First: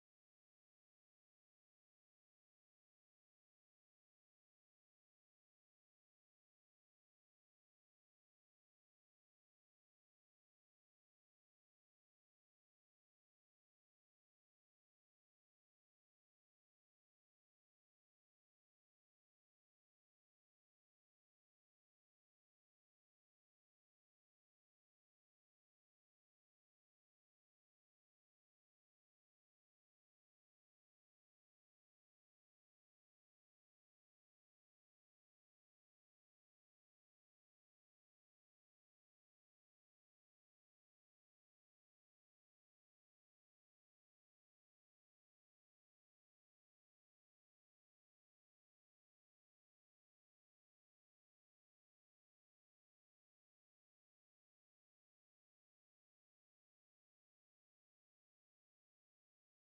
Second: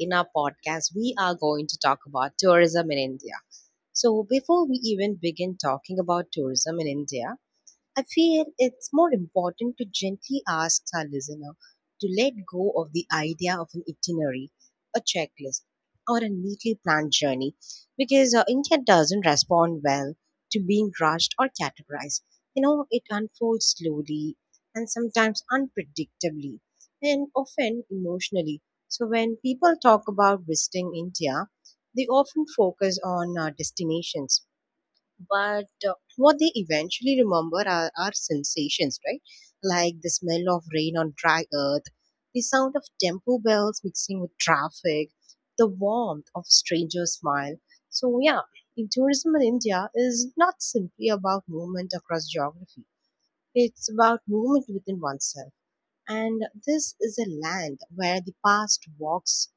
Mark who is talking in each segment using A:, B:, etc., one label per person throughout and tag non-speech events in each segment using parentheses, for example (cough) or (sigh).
A: in our podcast, we are going to talk about tourism in India. So before we even begin talking about tourism in India, I feel it's more important to gently ask our listener to let go of the idea of an itinerary, a checklist, or a neatly planned journey because India doesn't respond well to being rushed or categorized. You know, it unfolds slowly and sometimes unpredictably and often emotionally. So when people talk about visiting India, they often focus on destinations but what they eventually remember are sensations, right, like the smell of rain on dry earth, the sound of tempo bells mixing with traffic, the warmth of a stranger's smile. So yeah, in tourism in India is not simply about movement across geography, it's about movement within oneself. And this is a land where the past walks,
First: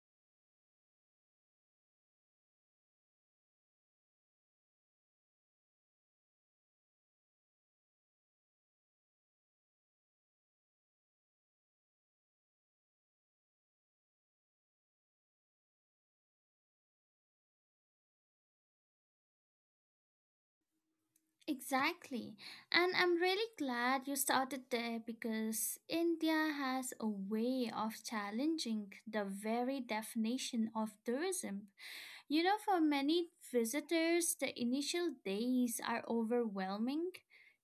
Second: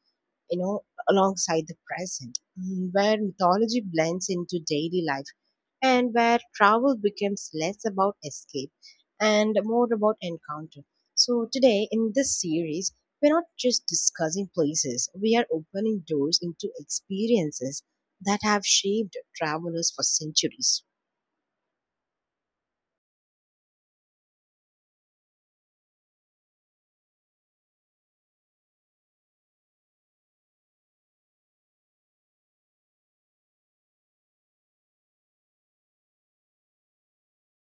A: you know, alongside the present, where mythology blends into daily life and where travel becomes less about escape and more about encounter. So today in this series, we're not just discussing places, we are opening doors into experiences that have shaped travelers for centuries.
B: Exactly. And I'm really glad you started there because India has a way of challenging the very definition of tourism. For many visitors, the initial days are overwhelming.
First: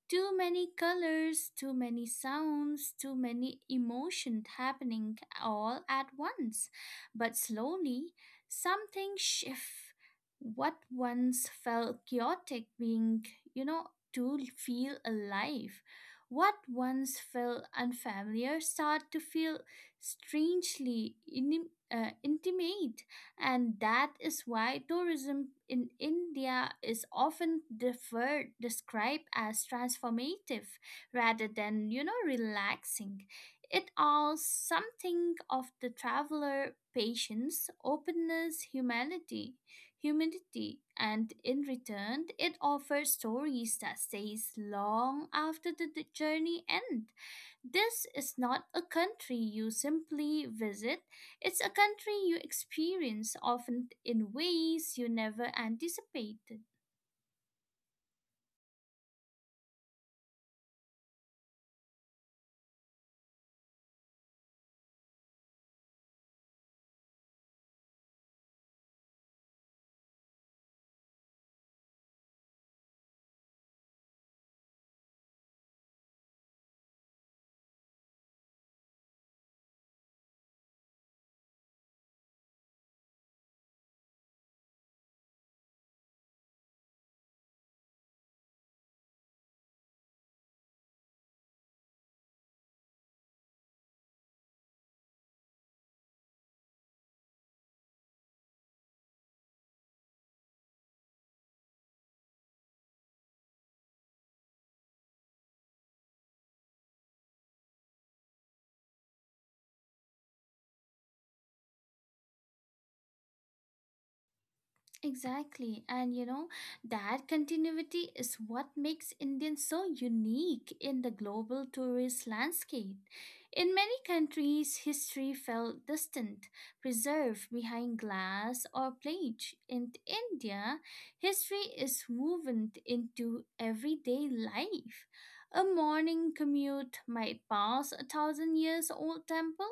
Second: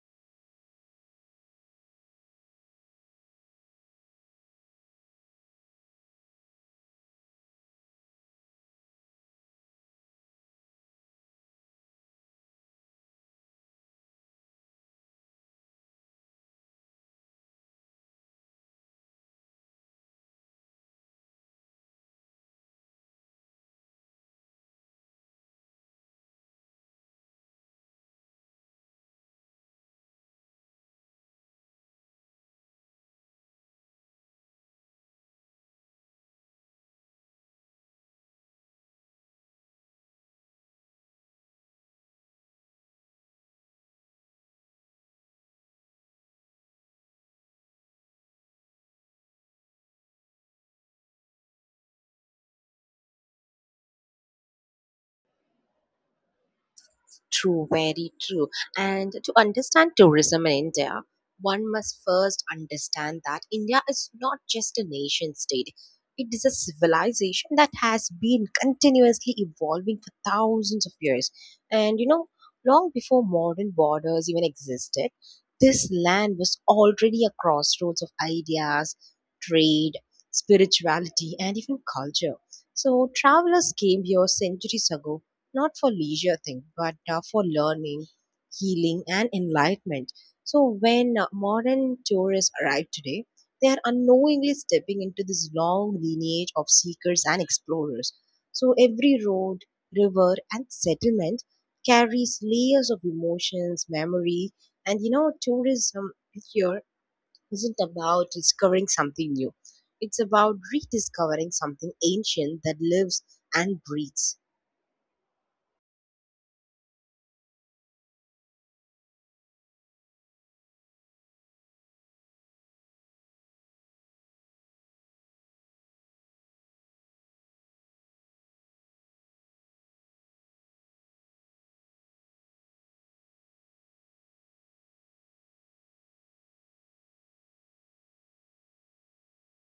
B: Too many colors, too many sounds, too many emotions happening all at once. But slowly, something shifts. What once felt chaotic being, you know, to feel alive. What once felt unfamiliar start to feel strangely intimate, and that is why tourism in India is often deferred, described as transformative rather than relaxing. It asks something of the traveler patience, openness, humanity, humidity, and in return, it offers stories that stays long after the journey end. This is not a country you simply visit, it's a country you experience often in ways you never anticipated.
A: True, very true. And to understand tourism in India, one must first understand that India is not just a nation state. It is a civilization that has been continuously evolving for thousands of years. And you know, long before modern borders even existed, this land was already a crossroads of ideas, trade, spirituality, and even culture. So travelers came here centuries ago not for leisure thing, but for learning, healing, and enlightenment. So when modern tourists arrive today, they are unknowingly stepping into this long lineage of seekers and explorers. So every road, river, and settlement carries layers of emotions, memory, and you know, tourism here isn't about discovering something new. It's about rediscovering something ancient that lives and breathes.
B: Exactly. And that continuity is what makes Indians so unique in the global tourist landscape. In many countries, history felt distant, preserved behind glass or plate. In India, history is woven into everyday life. A morning commute might pass a thousand years old temple.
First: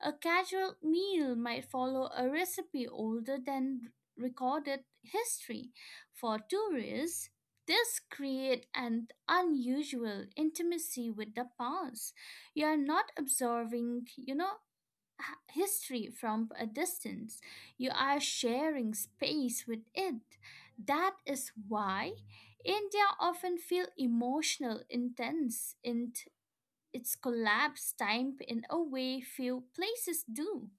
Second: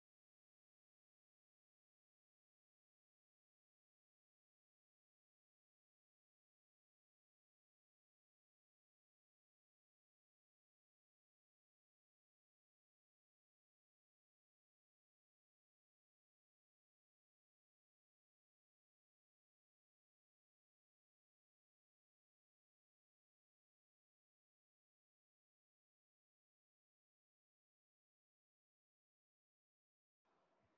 B: A casual meal might follow a recipe older than recorded history. For tourists, this creates an unusual intimacy with the past. You are not observingh- history from a distance. You are sharing space with it. That is why India often feel emotional intense in its collapse time in a way few places do.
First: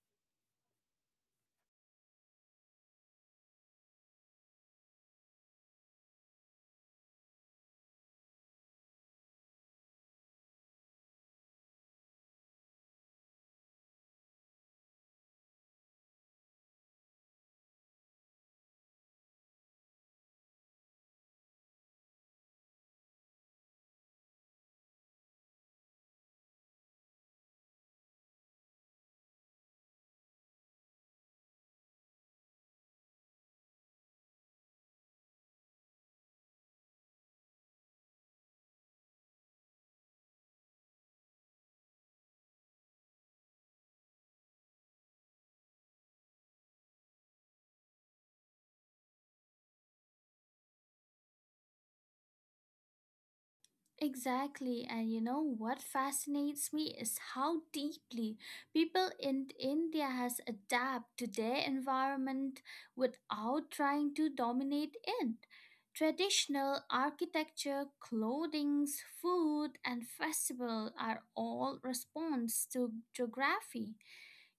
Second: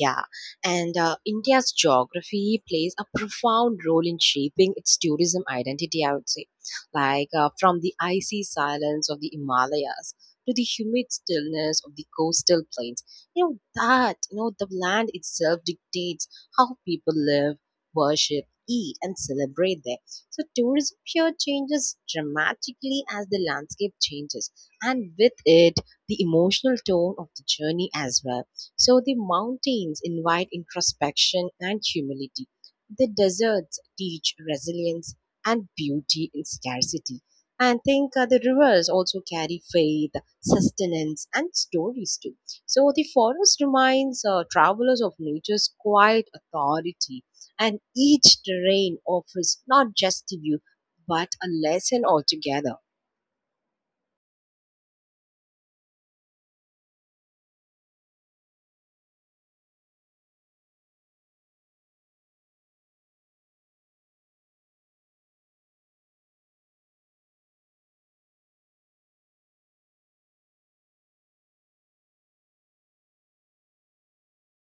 A: Yeah, and India's geography plays a profound role in shaping its tourism identity, I would say. Like from the icy silence of the Himalayas to the humid stillness of the coastal plains, you know, that, you know, the land itself dictates how people live, worship, eat, and celebrate there. So tourism here changes dramatically as the landscape changes, and with it, the emotional tone of the journey as well. So the mountains invite introspection and humility. The deserts teach resilience and beauty in scarcity. And think the rivers also carry faith, sustenance, and stories too. So the forest reminds travelers of nature's quiet authority, and each terrain offers not just a view but a lesson altogether.
B: Exactly, and you know what fascinates me is how deeply people in India has adapted to their environment without trying to dominate it. Traditional architecture, clothing, food, and festival are all response to geography.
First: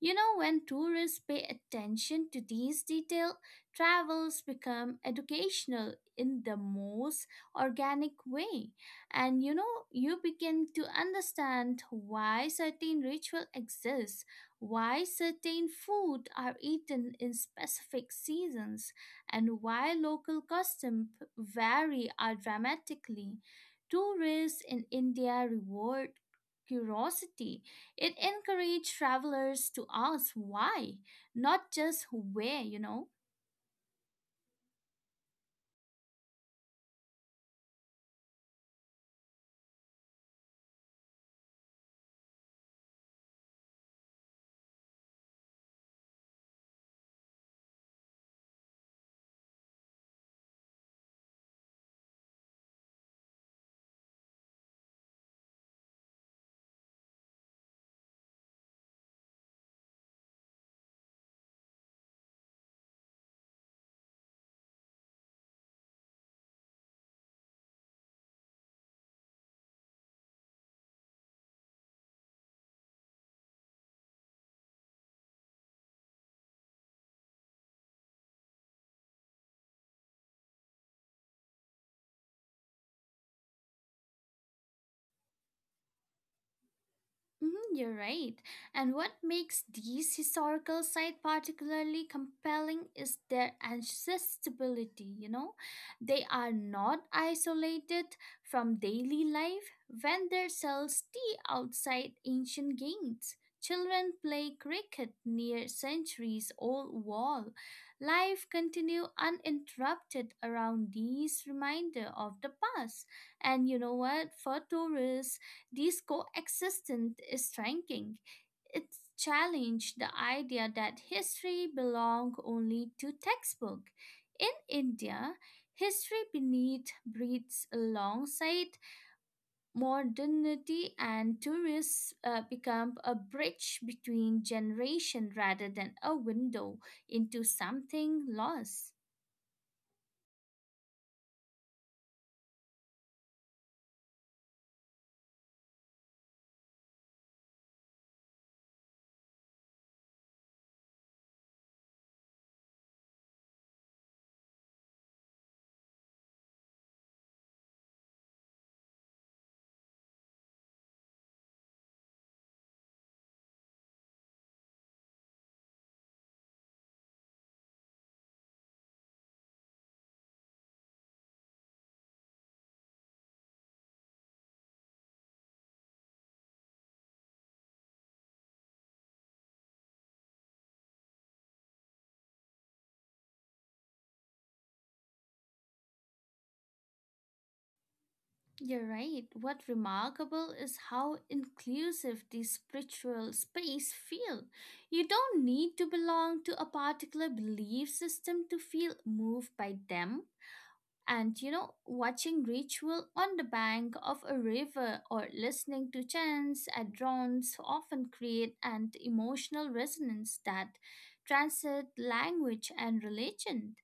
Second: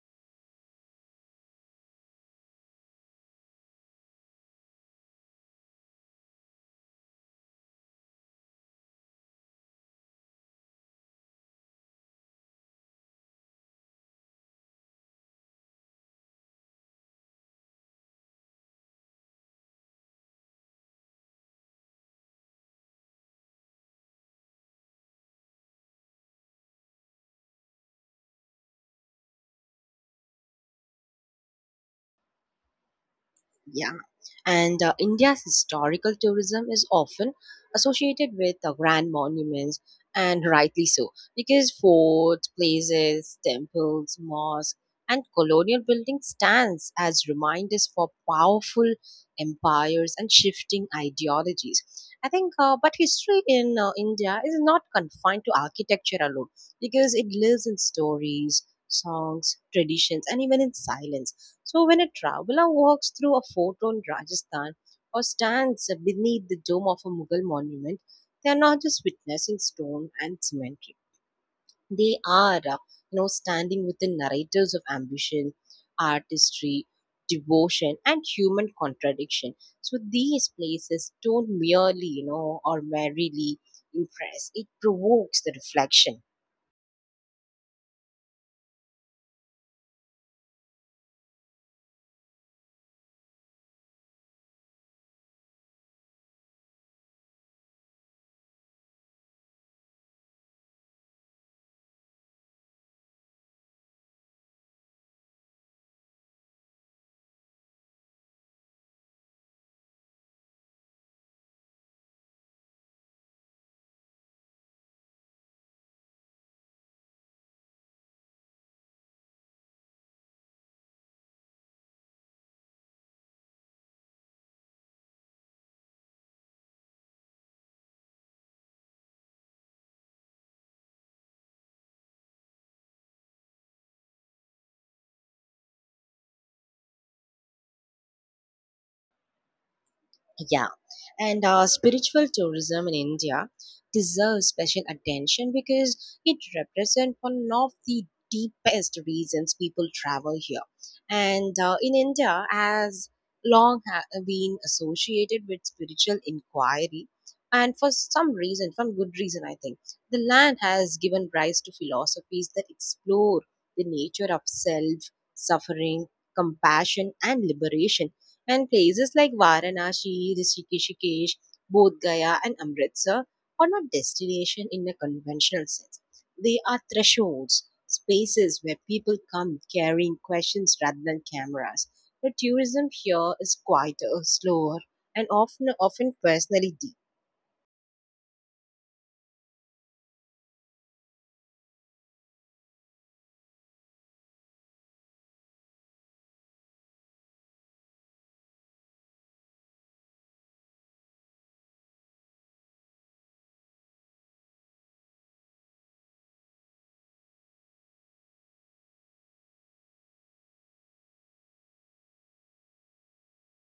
B: You know, when tourists pay attention to these details, travels become educational in the most organic way. And you know, you begin to understand why certain ritual exists, why certain food are eaten in specific seasons, and why local customs vary are dramatically. Tourists in India reward curiosity, it encouraged travelers to ask why, not just where.
A: Yeah, and India's historical tourism is often associated with grand monuments, and rightly so, because forts, places, temples, mosques, and colonial buildings stands as reminders for powerful empires and shifting ideologies. I think, but history in India is not confined to architecture alone, because it lives in stories, songs, traditions, and even in silence. So when a traveler walks through a fort in Rajasthan or stands beneath the dome of a Mughal monument, they are not just witnessing stone and cemetery. They are, you know, standing with the narratives of ambition, artistry, devotion, and human contradiction. So these places don't merely, you know, or merely impress. It provokes the reflection.
B: Mhm. You're right. And what makes these historical sites particularly compelling is their accessibility, you know? They are not isolated from daily life when there sells tea outside ancient gates. Children play cricket near centuries old wall. Life continue uninterrupted around these reminder of the past. And you know what? For tourists, this coexistence is striking. It challenged the idea that history belonged only to textbook. In India, history beneath breeds alongside modernity, and tourists become a bridge between generation rather than a window into something lost.
A: Yeah, and spiritual tourism in India deserves special attention because it represents one of the deepest reasons people travel here. And in India, has long been associated with spiritual inquiry, and for some reason, for good reason, I think, the land has given rise to philosophies that explore the nature of self, suffering, compassion, and liberation. And places like Varanasi, Rishikesh, Bodh Gaya, and Amritsar are not destinations in a conventional sense. They are thresholds, spaces where people come carrying questions rather than cameras. The tourism here is quieter, slower, and often personally deep.
B: You're right. What remarkable is how inclusive the spiritual space feel. You don't need to belong to a particular belief system to feel moved by them. And you know, watching ritual on the bank of a river or listening to chants at drones often create an emotional resonance that transcends language and religion.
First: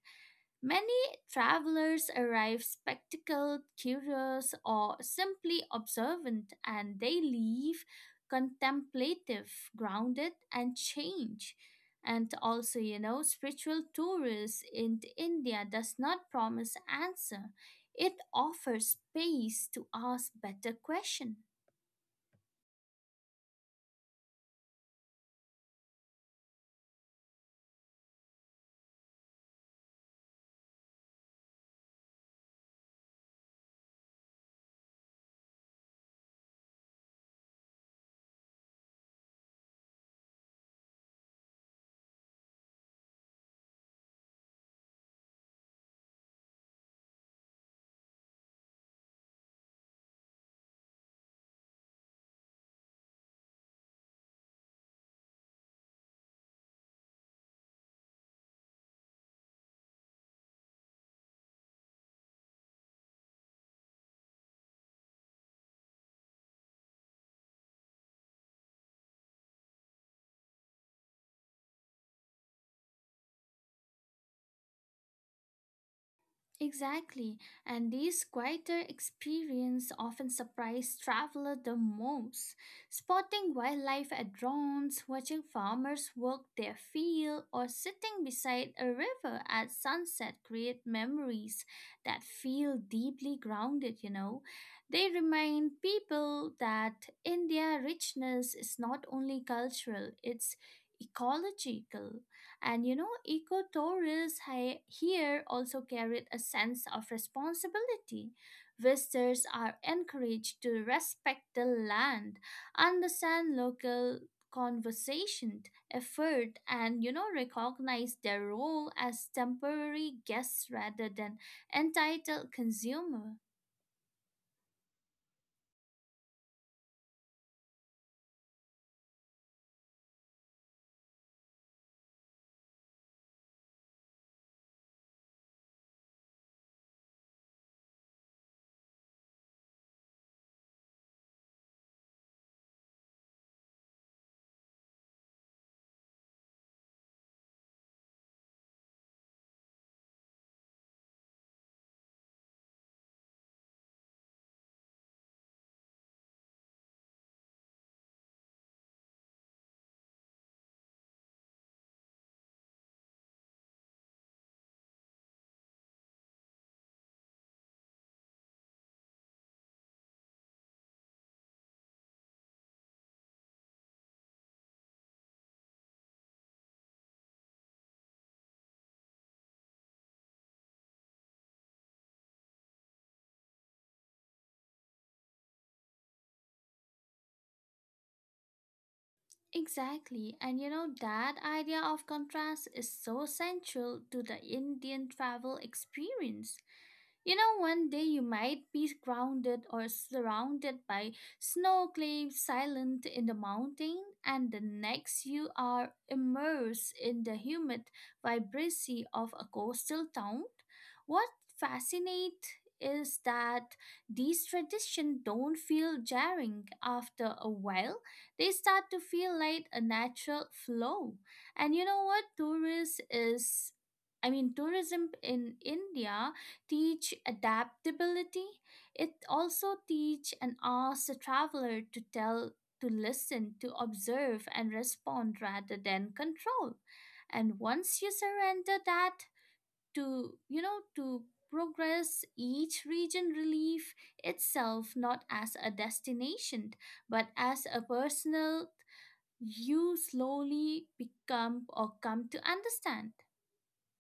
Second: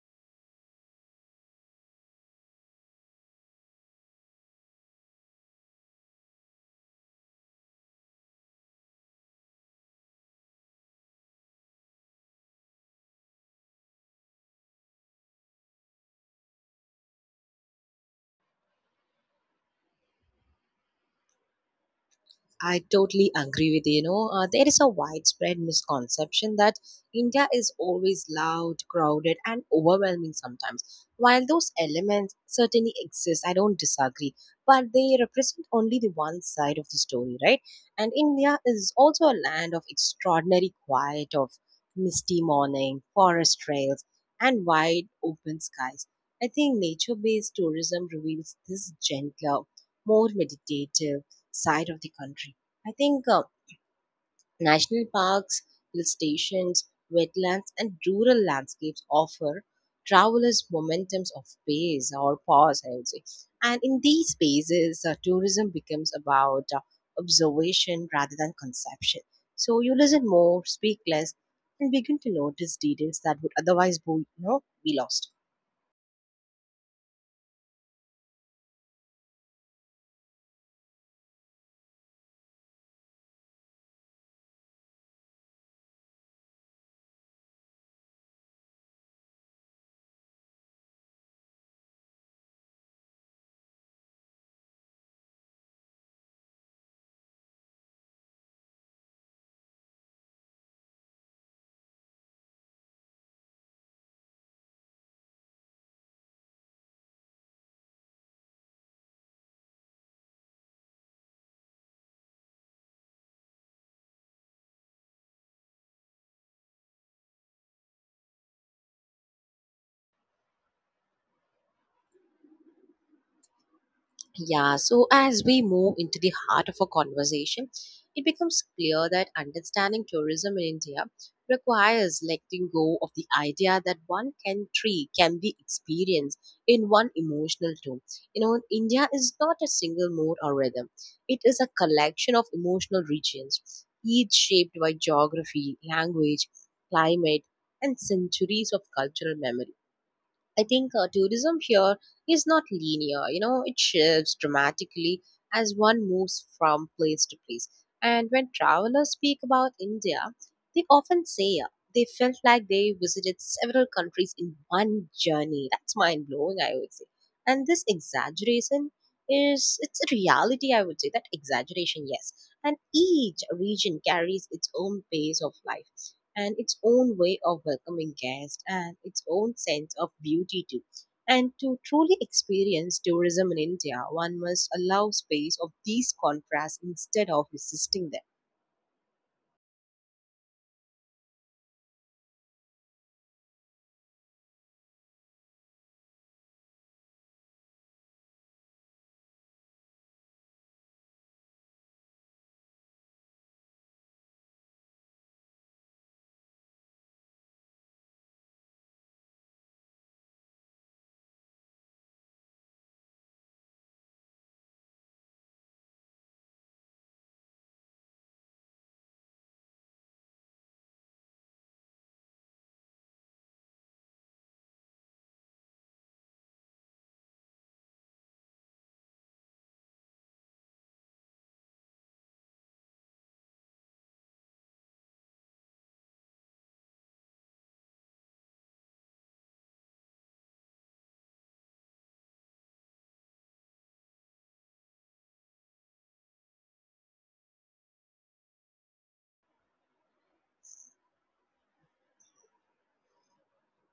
B: Many travelers arrive spectacled, curious, or simply observant, and they leave contemplative, grounded, and change. And also, spiritual tourism in India does not promise answer. It offers space to ask better questions.
A: I totally agree with you. You know, there is a widespread misconception that India is always loud, crowded, and overwhelming sometimes. While those elements certainly exist, I don't disagree, but they represent only the one side of the story, right? And India is also a land of extraordinary quiet, of misty morning, forest trails, and wide open skies. I think nature based tourism reveals this gentler, more meditative, side of the country. I think national parks, hill stations, wetlands, and rural landscapes offer travelers momentums of pace or pause, I would say. And in these spaces, tourism becomes about observation rather than conception. So you listen more, speak less, and begin to notice details that would otherwise be, you know, be lost.
B: Exactly, and these quieter experiences often surprise travelers the most. Spotting wildlife at drones, watching farmers work their field, or sitting beside a river at sunset create memories that feel deeply grounded. They remind people that India richness is not only cultural, it's ecological. And you know, ecotourists here also carried a sense of responsibility. Visitors are encouraged to respect the land, understand local conversation, effort, and you know, recognize their role as temporary guests rather than entitled consumer.
A: Yeah, so as we move into the heart of our conversation, it becomes clear that understanding tourism in India requires letting go of the idea that one country can be experienced in one emotional tone. You know, India is not a single mode or rhythm, it is a collection of emotional regions, each shaped by geography, language, climate, and centuries of cultural memory. I think tourism here is not linear, you know, it shifts dramatically as one moves from place to place. And when travelers speak about India, they often say they felt like they visited several countries in one journey. That's mind blowing, I would say. And this exaggeration is it's a reality, I would say, that exaggeration, yes. And each region carries its own pace of life and its own way of welcoming guests and its own sense of beauty too. And to truly experience tourism in India, one must allow space of these contrasts instead of resisting them.
B: Exactly, and that idea of contrast is so central to the Indian travel experience. One day you might be grounded or surrounded by snow cliffs silent in the mountain, and the next you are immersed in the humid vibrancy of a coastal town. What fascinates is that these traditions don't feel jarring after a while. They start to feel like a natural flow. And you know what? Tourists is I mean, tourism in India teach adaptability, it also teach and asks the traveler to listen to observe and respond rather than control, and once you surrender that to to progress each region relief itself not as a destination but as a personal you slowly become or come to understand.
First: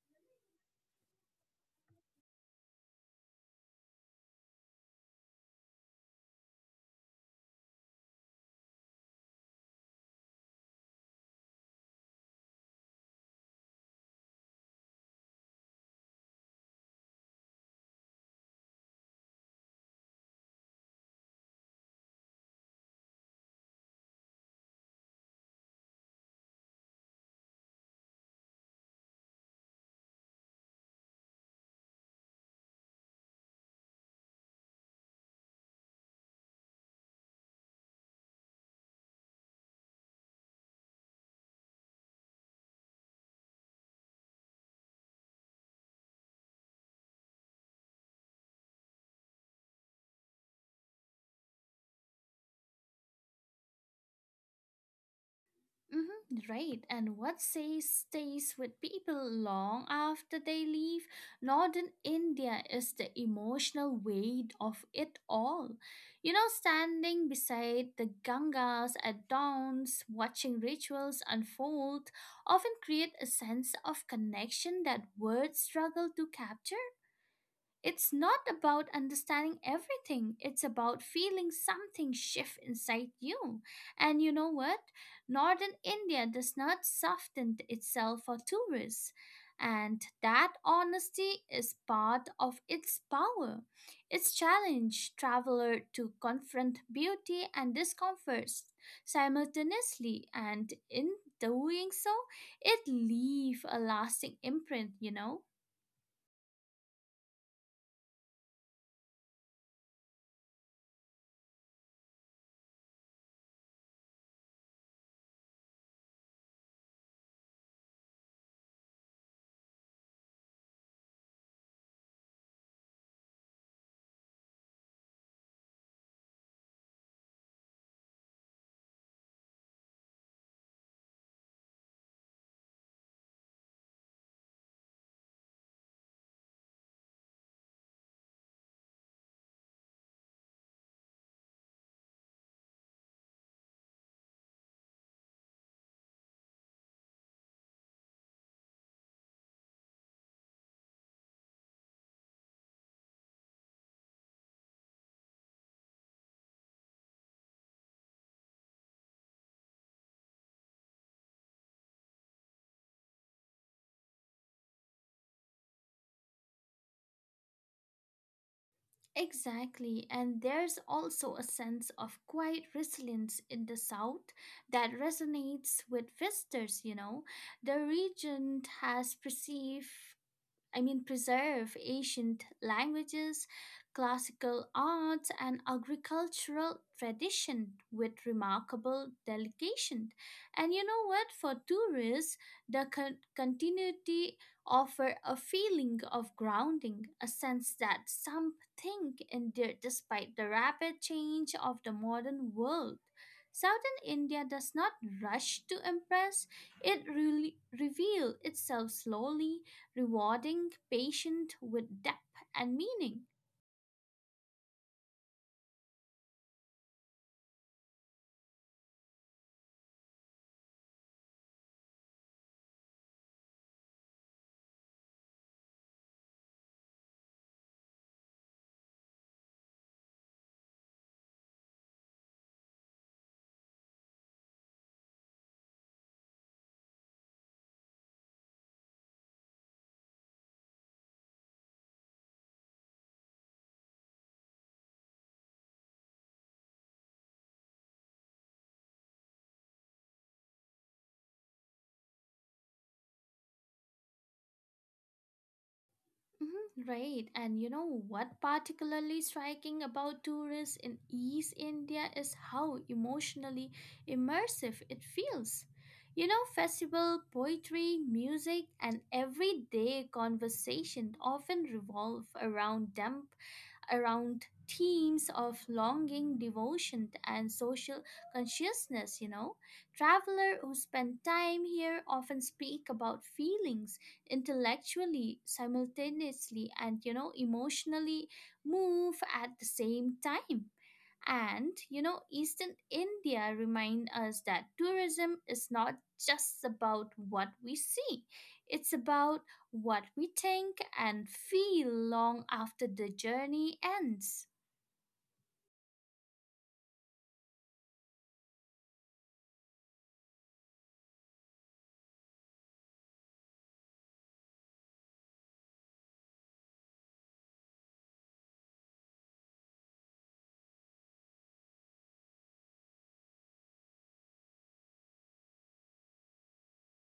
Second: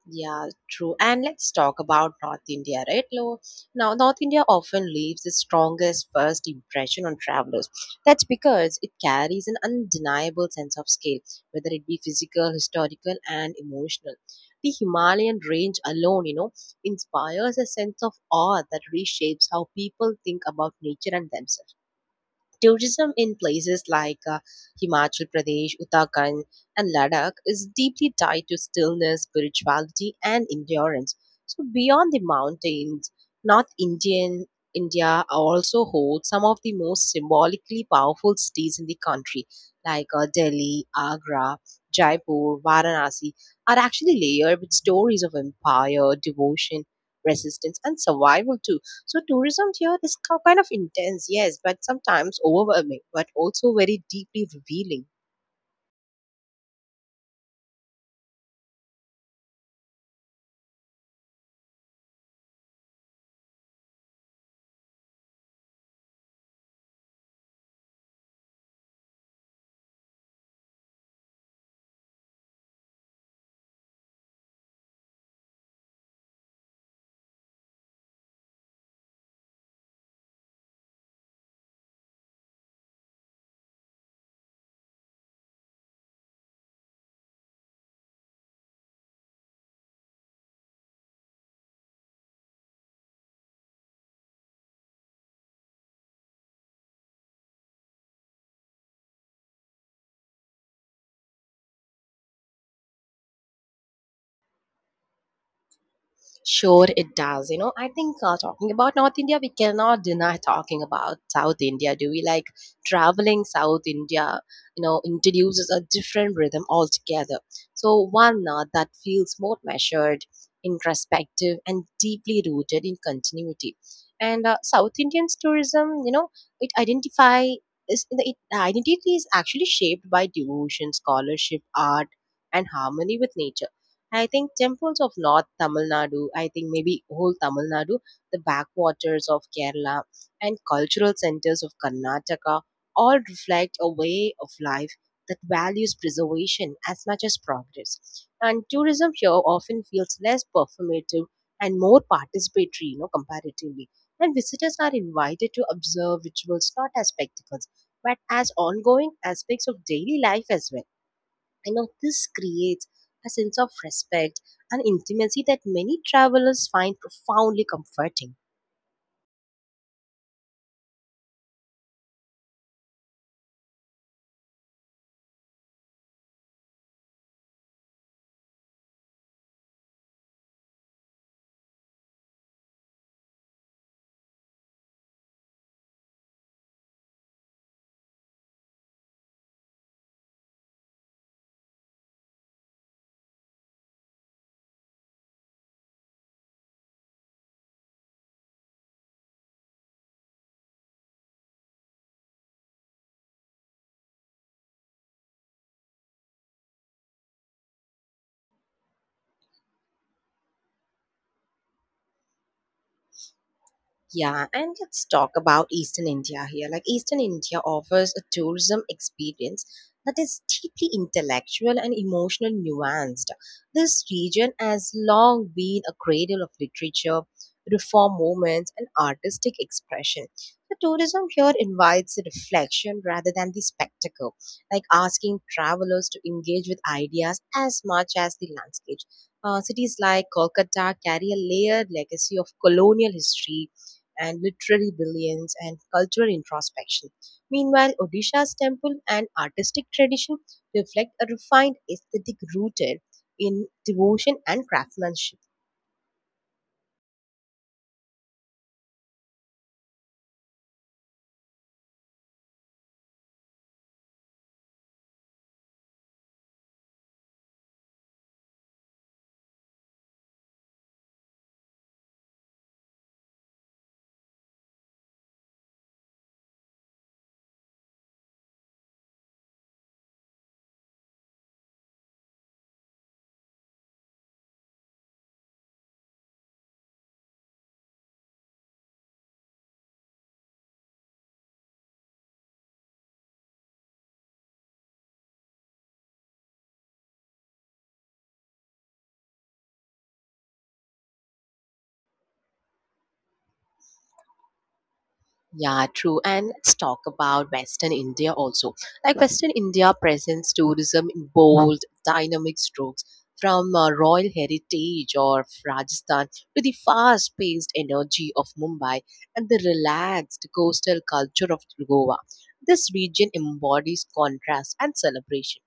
A: Yeah, true. And let's talk about North India, right? Now, North India often leaves the strongest first impression on travelers. That's because it carries an undeniable sense of scale, whether it be physical, historical, and emotional. The Himalayan range alone, you know, inspires a sense of awe that reshapes how people think about nature and themselves. Tourism in places like Himachal Pradesh, Uttarakhand, and Ladakh is deeply tied to stillness, spirituality, and endurance. So beyond the mountains, North Indian India also holds some of the most symbolically powerful cities in the country, like Delhi, Agra, Jaipur, Varanasi, are actually layered with stories of empire, devotion, resistance, and survival too. So tourism here is kind of intense, yes, but sometimes overwhelming, but also very deeply revealing.
B: Hmm, right. And what says stays with people long after they leave Northern India is the emotional weight of it all. You know, standing beside the Gangas at dawns, watching rituals unfold, often create a sense of connection that words struggle to capture. It's not about understanding everything. It's about feeling something shift inside you. And you know what? Northern India does not soften itself for tourists. And that honesty is part of its power. It's challenge traveler to confront beauty and discomforts simultaneously, and in doing so it leave a lasting imprint, you know?
A: Sure, it does. You know, I think talking about North India, we cannot deny talking about South India. Do we, like traveling South India? You know, introduces a different rhythm altogether. So one that feels more measured, introspective, and deeply rooted in continuity. And South Indian's tourism, you know, it identify is the it, the identity is actually shaped by devotion, scholarship, art, and harmony with nature. I think temples of North Tamil Nadu, I think maybe whole Tamil Nadu, the backwaters of Kerala, and cultural centers of Karnataka all reflect a way of life that values preservation as much as progress. And tourism here often feels less performative and more participatory, you know, comparatively. And visitors are invited to observe rituals not as spectacles, but as ongoing aspects of daily life as well. I know this creates a sense of respect and intimacy that many travelers find profoundly comforting.
B: Exactly, and there's also a sense of quiet resilience in the South that resonates with visitors. The region has perceived I mean, preserve ancient languages, classical arts, and agricultural tradition with remarkable delegation. And you know what? For tourists, the continuity offer a feeling of grounding, a sense that something endured despite the rapid change of the modern world. Southern India does not rush to impress; it really reveals itself slowly, rewarding patient with depth and meaning.
A: Yeah, and let's talk about Eastern India here. Like, Eastern India offers a tourism experience that is deeply intellectual and emotional nuanced. This region has long been a cradle of literature, reform movements, and artistic expression. The tourism here invites reflection rather than the spectacle, like asking travelers to engage with ideas as much as the landscapes. Cities like Kolkata carry a layered legacy of colonial history and literary brilliance and cultural introspection. Meanwhile, Odisha's temple and artistic tradition reflect a refined aesthetic rooted in devotion and craftsmanship.
B: Mhm, right, and you know what particularly striking about tourists in East India is how emotionally immersive it feels. You know, festival, poetry, music, and everyday conversation often revolve around temple around themes of longing, devotion, and social consciousness. You know, travelers who spend time here often speak about feelings intellectually, simultaneously, and you know, emotionally move at the same time. And you know, Eastern India remind us that tourism is not just about what we see. It's about what we think and feel long after the journey ends.
A: Yeah, true. And let's talk about Western India also. Like Western India presents tourism in bold, dynamic strokes from royal heritage of Rajasthan to the fast paced energy of Mumbai and the relaxed coastal culture of Goa. This region embodies contrast and celebration.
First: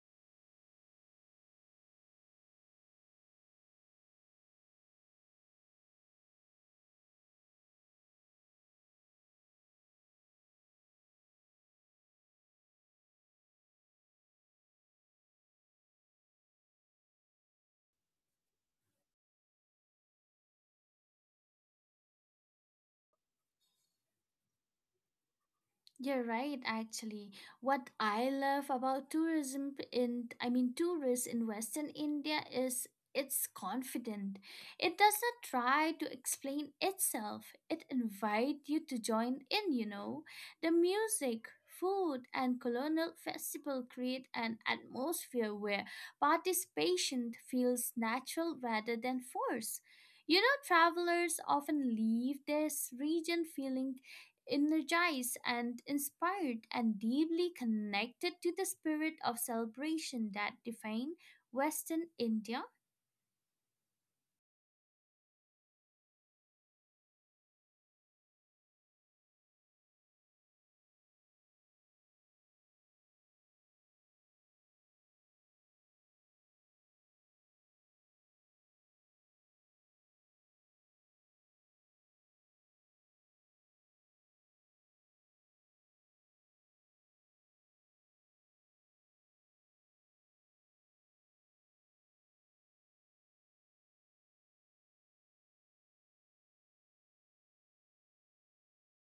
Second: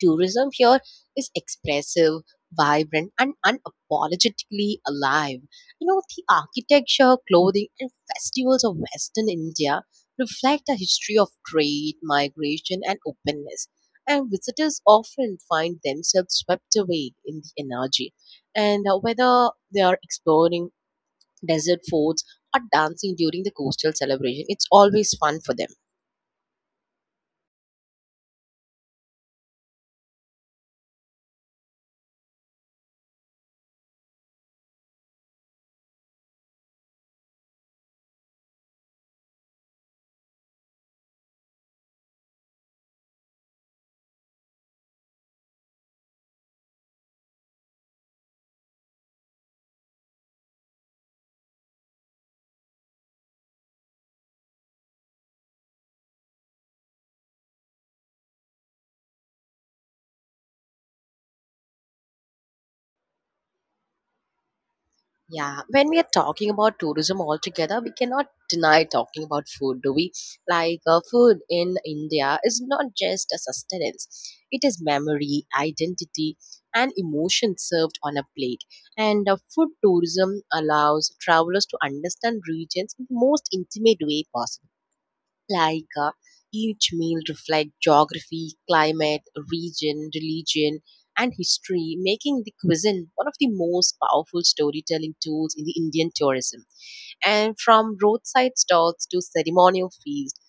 A: Tourism here is expressive, vibrant, and unapologetically alive. You know, the architecture, clothing, and festivals of Western India reflect a history of trade, migration, and openness. And visitors often find themselves swept away in the energy. And whether they are exploring desert forts or dancing during the coastal celebration, it's always fun for them.
B: You're right, actually. What I love about I mean, tourists in Western India is it's confident. It does not try to explain itself. It invites you to join in, you know. The music, food, and colonial festival create an atmosphere where participation feels natural rather than forced. You know, travelers often leave this region feeling energized and inspired and deeply connected to the spirit of celebration that defines Western India.
A: Yeah, when we are talking about tourism altogether, we cannot deny talking about food, do we? Like, food in India is not just a sustenance, it is memory, identity, and emotion served on a plate. And food tourism allows travelers to understand regions in the most intimate way possible, like uh, each meal reflects geography, climate, region, religion, and history, making the cuisine one of the most powerful storytelling tools in the Indian tourism. And from roadside stalls to ceremonial feasts,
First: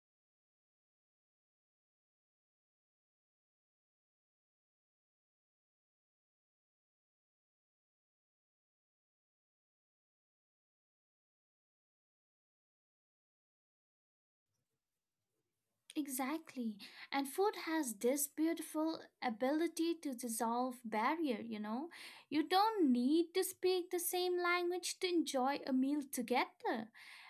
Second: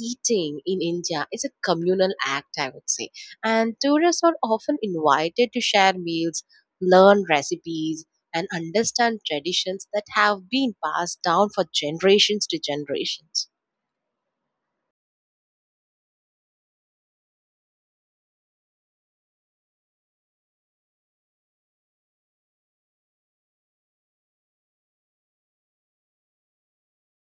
A: eating in India is a communal act, I would say. And tourists are often invited to share meals, learn recipes, and understand traditions that have been passed down for generations to generations.
B: Exactly. And food has this beautiful ability to dissolve barrier, you know. You don't need to speak the same language to enjoy a meal together.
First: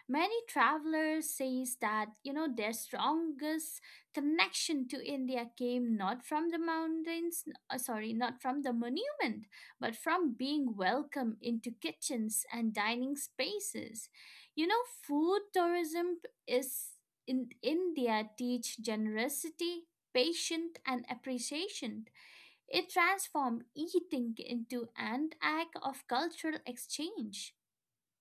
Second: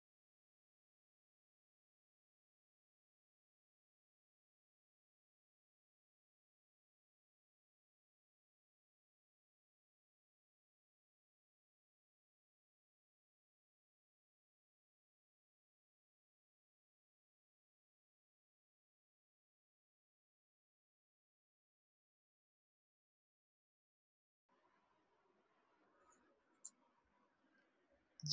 B: Many travelers says that their strongest connection to India came not from the mountains, sorry, not from the monument, but from being welcome into kitchens and dining spaces. You know, food tourism is in India teach generosity, patience, and appreciation. It transformed eating into an act of cultural exchange.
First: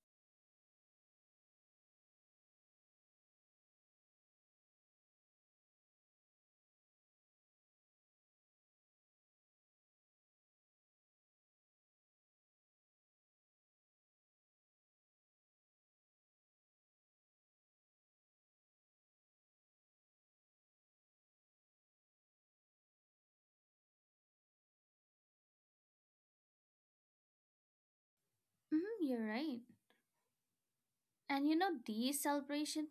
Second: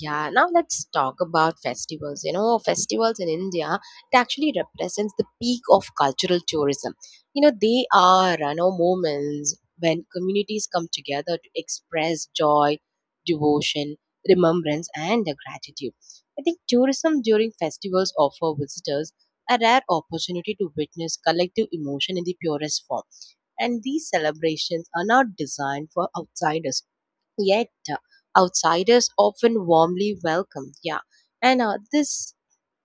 A: Yeah, now let's talk about festivals. Festivals in India, it actually represents the peak of cultural tourism. You know, they are, moments when communities come together to express joy, devotion, remembrance, and their gratitude. I think tourism during festivals offer visitors a rare opportunity to witness collective emotion in the purest form. And these celebrations are not designed for outsiders, yet
B: Mhm,
A: outsiders
B: you're right.
A: often warmly welcome, yeah.
B: And
A: and uh,
B: these
A: this
B: celebrations.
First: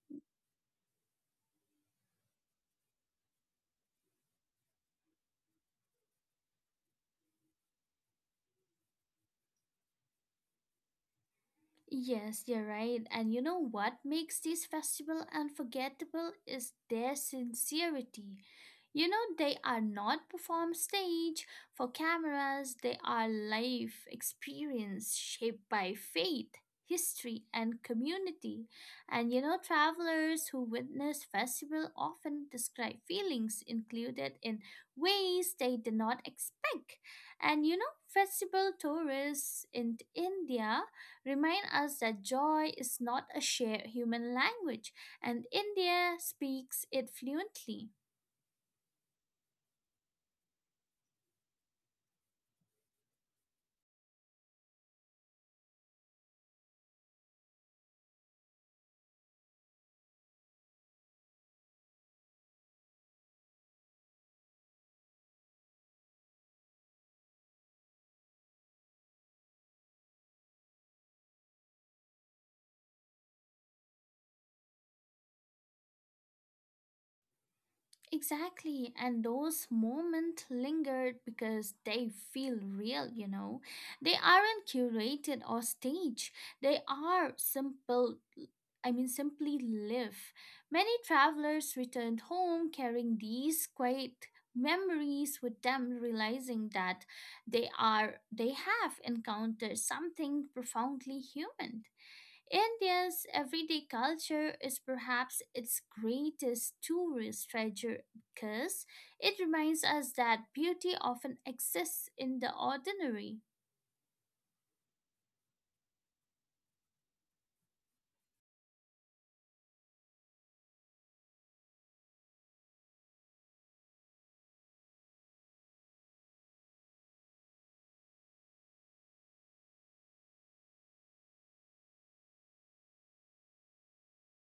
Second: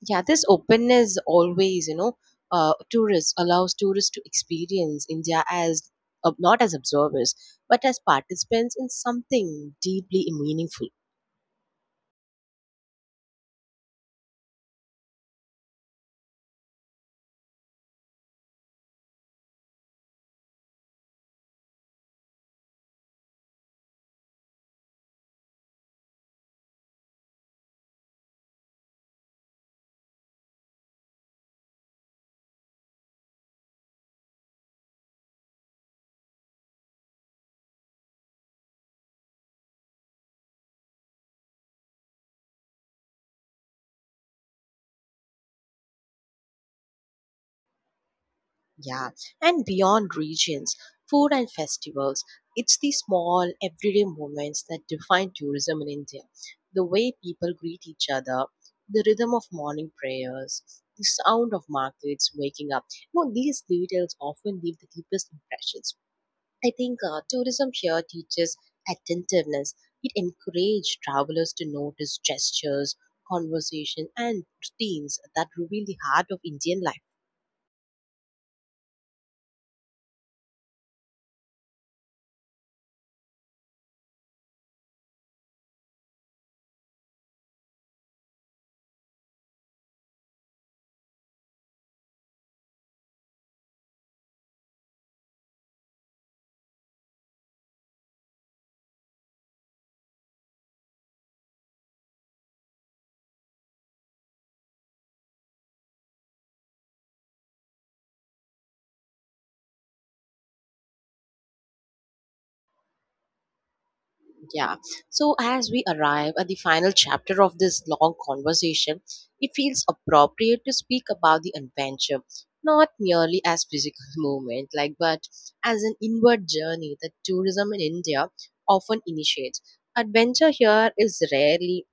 A: yeah this openness always, tourists allows tourists to experience India as, not as observers but as participants in something deeply meaningful.
B: Yes, you're right. And you know what makes this festival unforgettable is their sincerity. You know, they are not performed stage for cameras, they are life experience shaped by faith, history, and community. And you know, travelers who witness festival often describe feelings included in ways they did not expect. And you know, festival tourists in India remind us that joy is not a shared human language, and India speaks it fluently.
A: Yeah, and beyond regions, food and festivals, it's the small everyday moments that define tourism in India. The way people greet each other, the rhythm of morning prayers, the sound of markets waking up. You know, these details often leave the deepest impressions. I think tourism here teaches attentiveness. It encourages travelers to notice gestures, conversation, and routines that reveal the heart of Indian life.
B: Exactly, and those moments lingered because they feel real, you know. They aren't curated or staged. They are simple, I mean, simply live. Many travelers returned home carrying these quiet memories with them realizing that they have encountered something profoundly human. India's everyday culture is perhaps its greatest tourist treasure because it reminds us that beauty often exists in the ordinary.
A: Yeah. So as we arrive at the final chapter of this long conversation, it feels appropriate to speak about the adventure, not merely as physical (laughs) movement, like, but as an inward journey that tourism in India often initiates. Adventure here is rarely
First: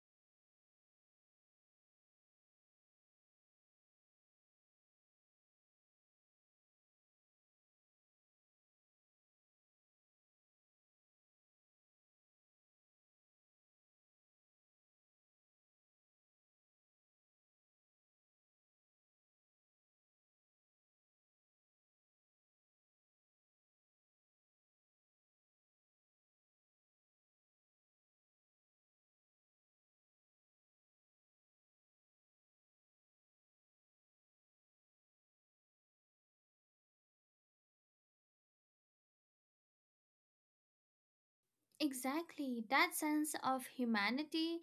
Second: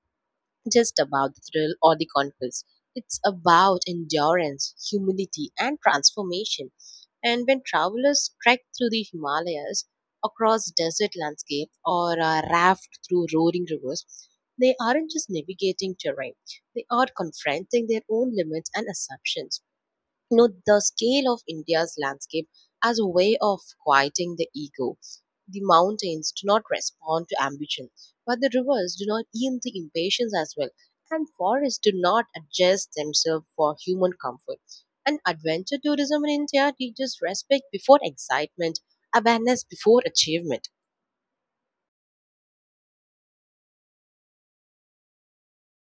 A: just about the thrill or the conquest. It's about endurance, humility, and transformation. And when travelers trek through the Himalayas, across desert landscape, or raft through roaring rivers, they aren't just navigating terrain, they are confronting their own limits and assumptions. You know, the scale of India's landscape as a way of quieting the ego, the mountains do not respond to ambition, but the rivers do not yield to impatience as well, and forests do not adjust themselves for human comfort. And adventure tourism in India teaches respect before excitement, awareness before achievement.
B: Exactly, that sense of humanity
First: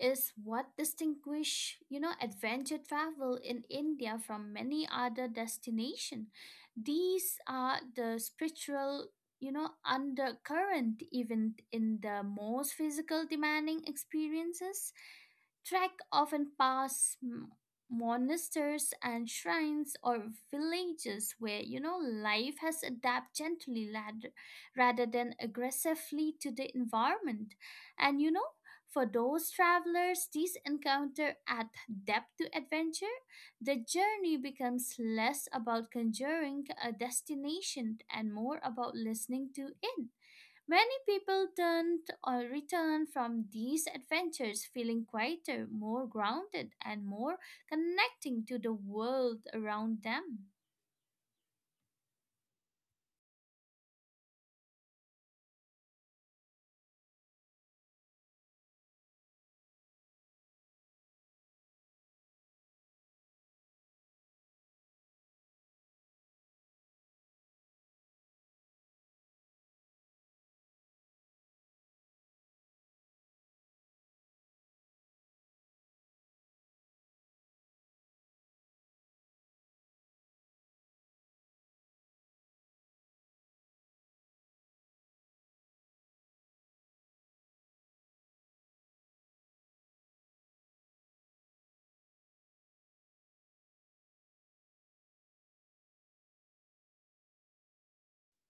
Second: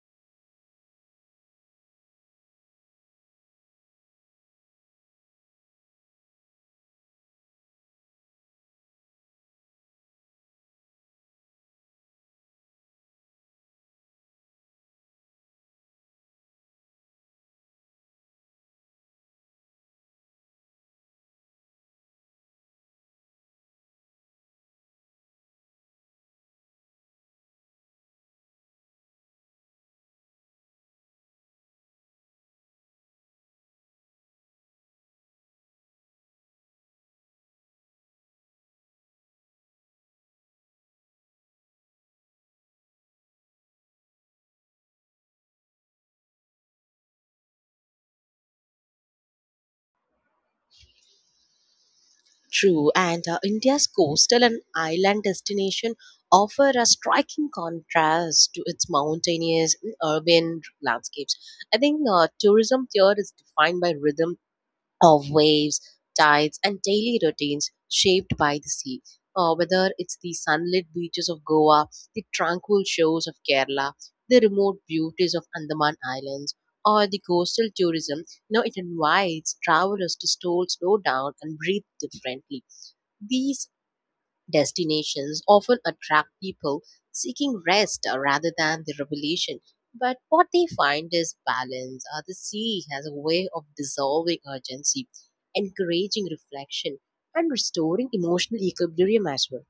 B: is what distinguish adventure travel in India from many other destinations. These are the spiritual undercurrent even in the most physical demanding experiences. Trek often pass monasteries and shrines or villages where life has adapted gently rather than aggressively to the environment, and for those travelers these encounter add depth to adventure, the journey becomes less about conjuring a destination and more about listening to it. Many people turned or returned from these adventures feeling quieter, more grounded, and more connecting to the world around them.
A: True, and India's coastal and island destination offer a striking contrast to its mountainous and urban landscapes. I think tourism here is defined by rhythm of waves, tides, and daily routines shaped by the sea. Whether it's the sunlit beaches of Goa, the tranquil shores of Kerala, the remote beauties of Andaman Islands, or the coastal tourism, you know, it invites travelers to slow down and breathe differently. These destinations often attract people seeking rest, rather than the revelation. But what they find is balance. The sea has a way of dissolving urgency, encouraging reflection, and restoring emotional equilibrium as well.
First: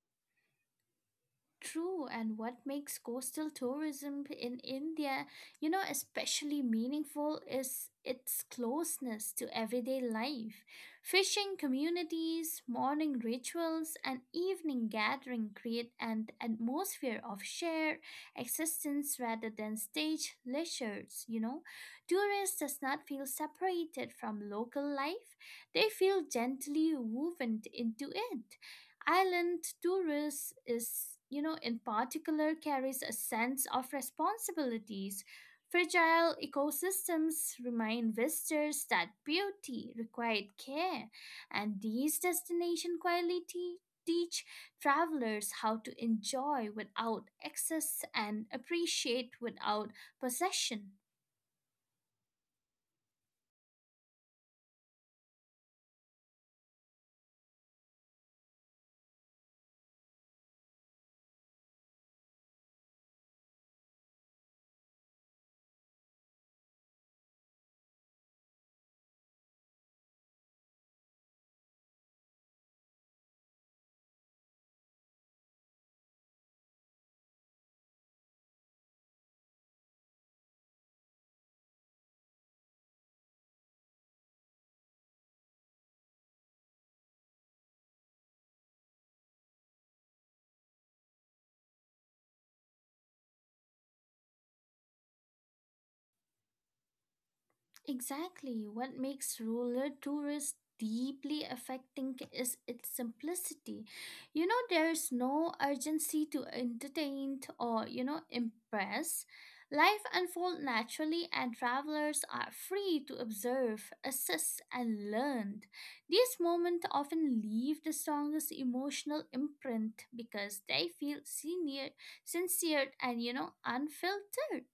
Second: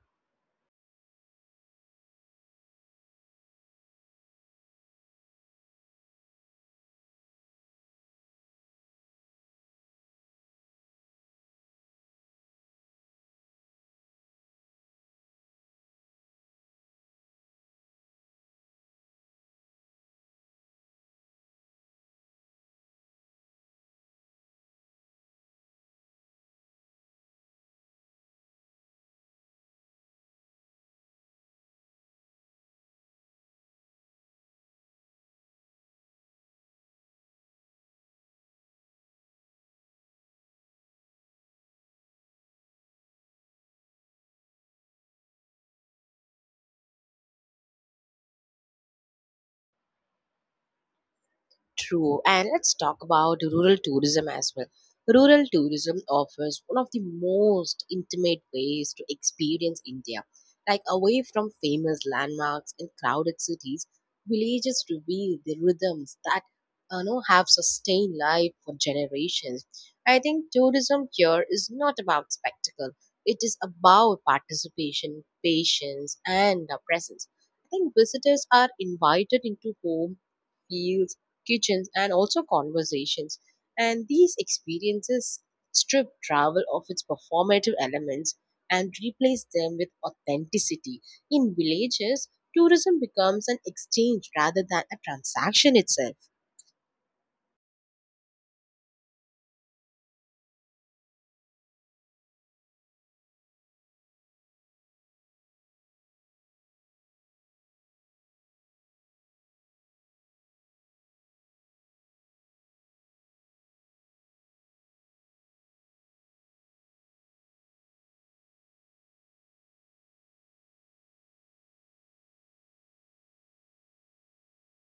B: True, and what makes coastal tourism in India, you know, especially meaningful is its closeness to everyday life. Fishing communities, morning rituals, and evening gathering create an atmosphere of shared existence rather than stage leisures, you know. Tourists does not feel separated from local life. They feel gently woven into it. Island tourists is in particular carries a sense of responsibilities. Fragile ecosystems remind visitors that beauty required care, and these destinations quietly teach travelers how to enjoy without excess and appreciate without possession.
A: True. And let's talk about rural tourism as well. Rural tourism offers one of the most intimate ways to experience India. Like away from famous landmarks and crowded cities, villages reveal the rhythms that, you know, have sustained life for generations. I think tourism here is not about spectacle. It is about participation, patience, and presence. I think visitors are invited into home, fields, kitchens, and also conversations. And these experiences strip travel of its performative elements and replace them with authenticity. In villages, tourism becomes an exchange rather than a transaction itself.
B: Exactly. What makes rural tourist deeply affecting is its simplicity. You know, there's no urgency to entertain impress. Life unfolds naturally and travelers are free to observe, assess and learn. These moments often leave the strongest emotional imprint because they feel senior, sincere and unfiltered.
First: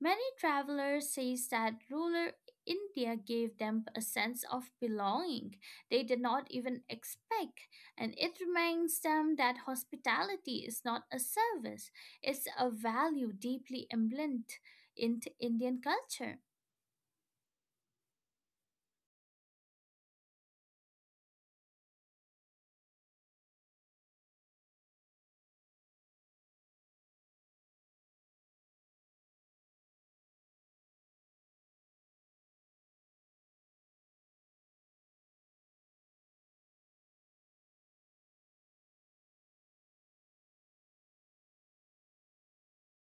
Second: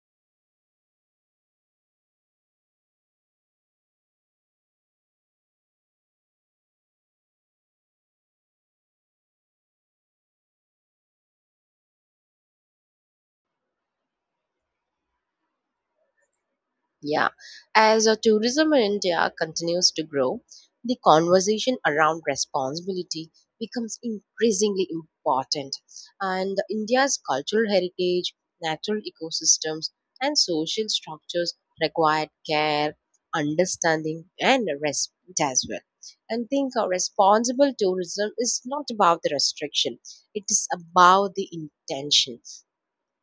B: Many travelers say that rural India gave them a sense of belonging they did not even expect, and it reminds them that hospitality is not a service, it's a value deeply emblazoned into Indian culture.
A: Yeah, as tourism in India continues to grow, the conversation around responsibility becomes increasingly important. And India's cultural heritage, natural ecosystems, and social structures require care, understanding, and respect as well. And think, responsible tourism is not about the restriction, it is about the intention.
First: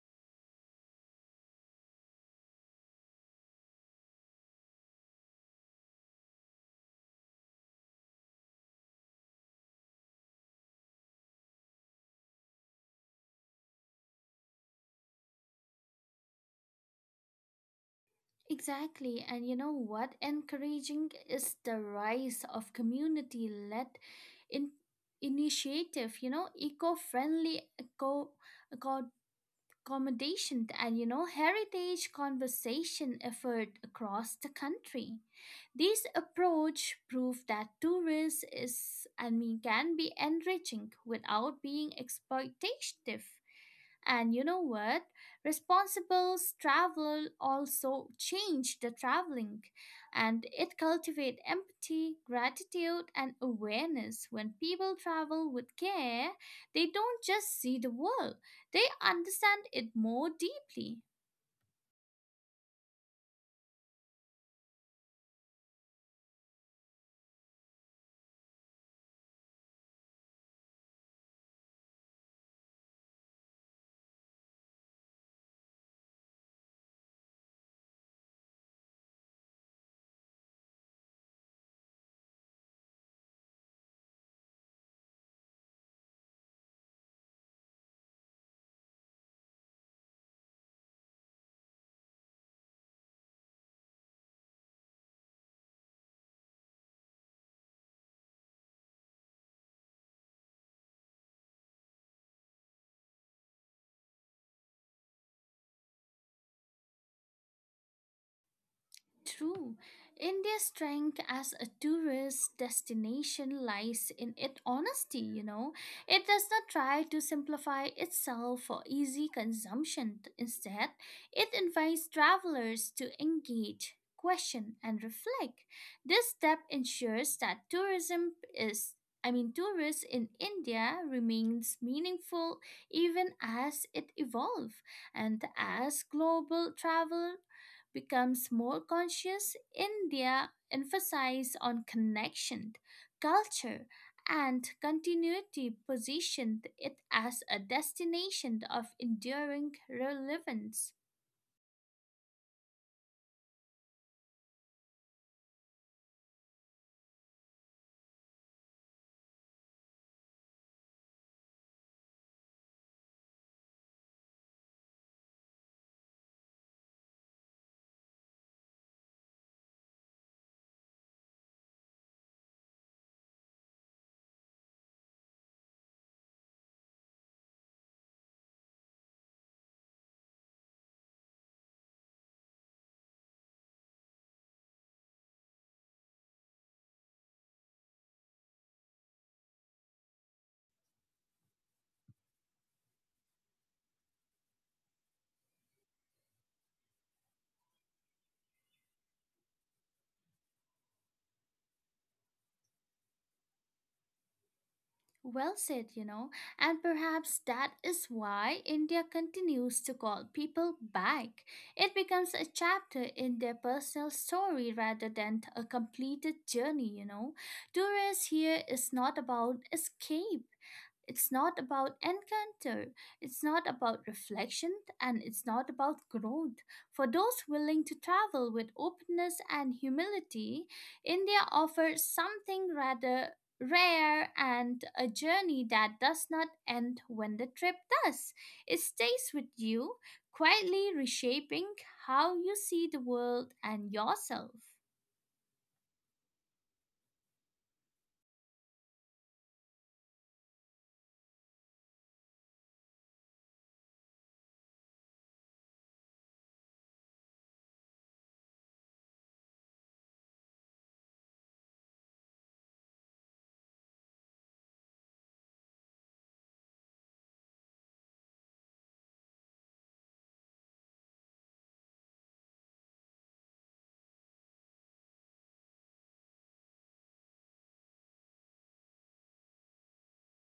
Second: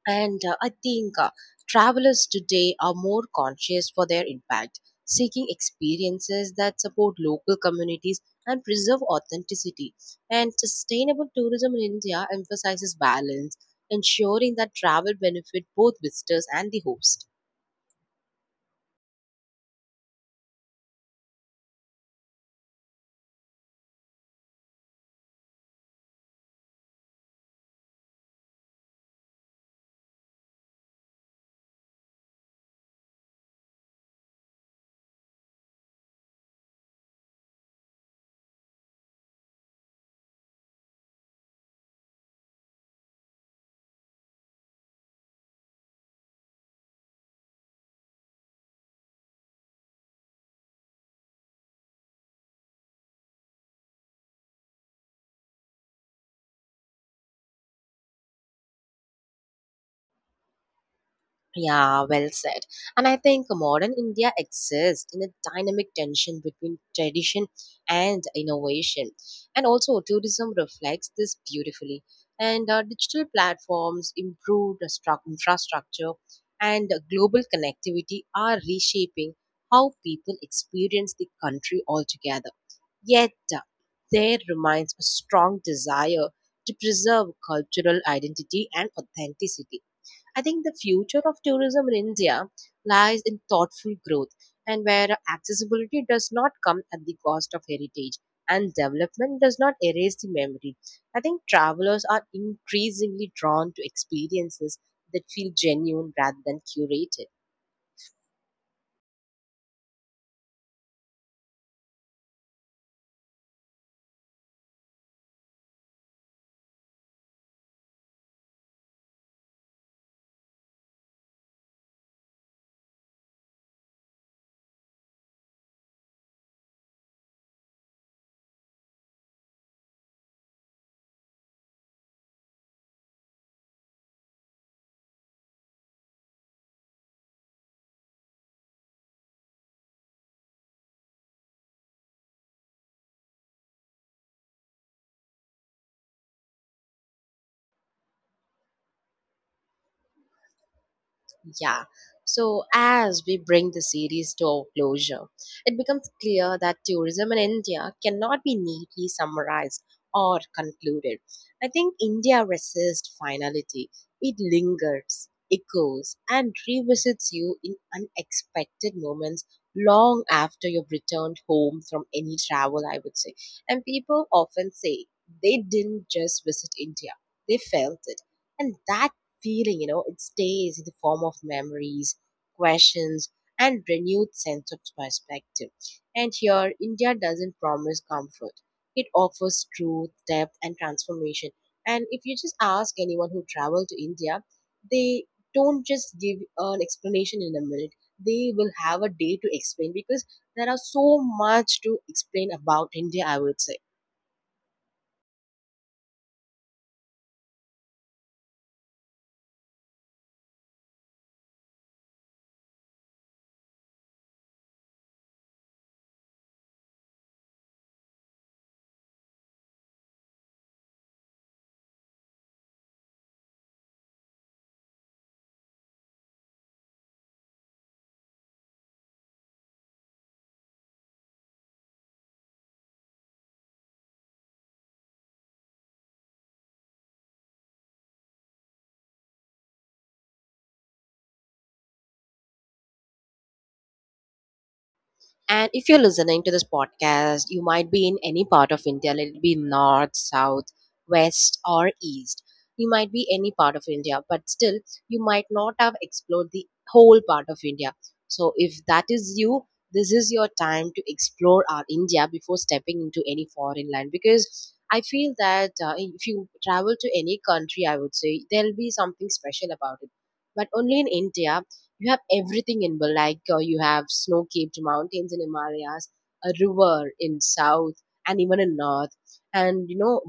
A: And I think travelers today are more conscious for their impact, seeking experiences that support local communities and preserve authenticity. And sustainable tourism in India emphasizes balance, ensuring that travel benefit both visitors and the host.
B: Exactly, and you know what? Encouraging is the rise of community led in- initiative, you know, eco friendly eco accommodation and you know heritage conversation effort across the country. This approach proved that tourism is I mean can be enriching without being exploitative. And you know what? Responsible travel also change the traveling, and it cultivate empathy, gratitude and awareness. When people travel with care, they don't just see the world, they understand it more deeply.
A: Yeah, well said. And I think modern India exists in a dynamic tension between tradition and innovation. And also, tourism reflects this beautifully. And digital platforms, improved infrastructure, and global connectivity are reshaping how people experience the country altogether. Yet, there remains a strong desire to preserve cultural identity and authenticity. I think the future of tourism in India lies in thoughtful growth, and where accessibility does not come at the cost of heritage, and development does not erase the memory. I think travelers are increasingly drawn to experiences that feel genuine rather than curated.
B: True. India's strength as a tourist destination lies in its honesty, you know. It does not try to simplify itself for easy consumption. Instead, it invites travelers to engage, question, and reflect. This step ensures that tourism is I mean, tourists in India remains meaningful even as it evolves, and as global travel becomes more conscious in their emphasis on connection, culture, and continuity, positioned it as a destination of enduring relevance.
A: Yeah. So, as we bring the series to a closure, it becomes clear that tourism in India cannot be neatly summarized or concluded. I think India resists finality, it lingers, echoes, and revisits you in unexpected moments long after you've returned home from any travel, I would say. And people often say they didn't just visit India, they felt it. And that feeling, you know, it stays in the form of memories, questions, and renewed sense of perspective. And here, India doesn't promise comfort. It offers truth, depth, and transformation. And if you just ask anyone who traveled to India, they don't just give an explanation in a minute. They will have a day to explain because there are so much to explain about India, I would say.
B: Well said and perhaps that is why India continues to call people back. It becomes a chapter in their personal story rather than a completed journey. Tourists here is not about escape, it's not about encounter, it's not about reflection, and it's not about growth. For those willing to travel with openness and humility, India offers something rather rare, and a journey that does not end when the trip does. It stays with you, quietly reshaping how you see the world and yourself.
A: And if you're listening to this podcast, you might be in any part of India, let it be north, south, west, or east. You might be any part of India, but still, you might not have explored the whole part of India. So, if that is you, this is your time to explore our India before stepping into any foreign land, because I feel that, if you travel to any country, I would say there'll be something special about it. But only in India, you have everything in Malacca. You have snow-capped mountains in Himalayas, a river in south and even in north, and you know,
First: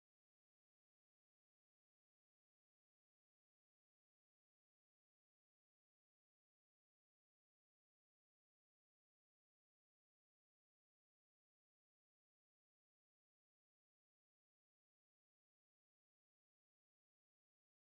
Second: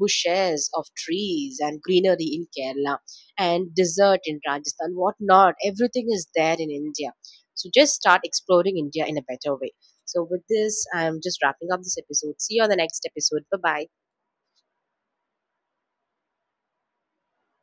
A: bushes of trees and greenery in Kerala and desert in Rajasthan, whatnot. Everything is there in India. So just start exploring India in a better way. So with this, I'm just wrapping up this episode. See you on the next episode. Bye bye.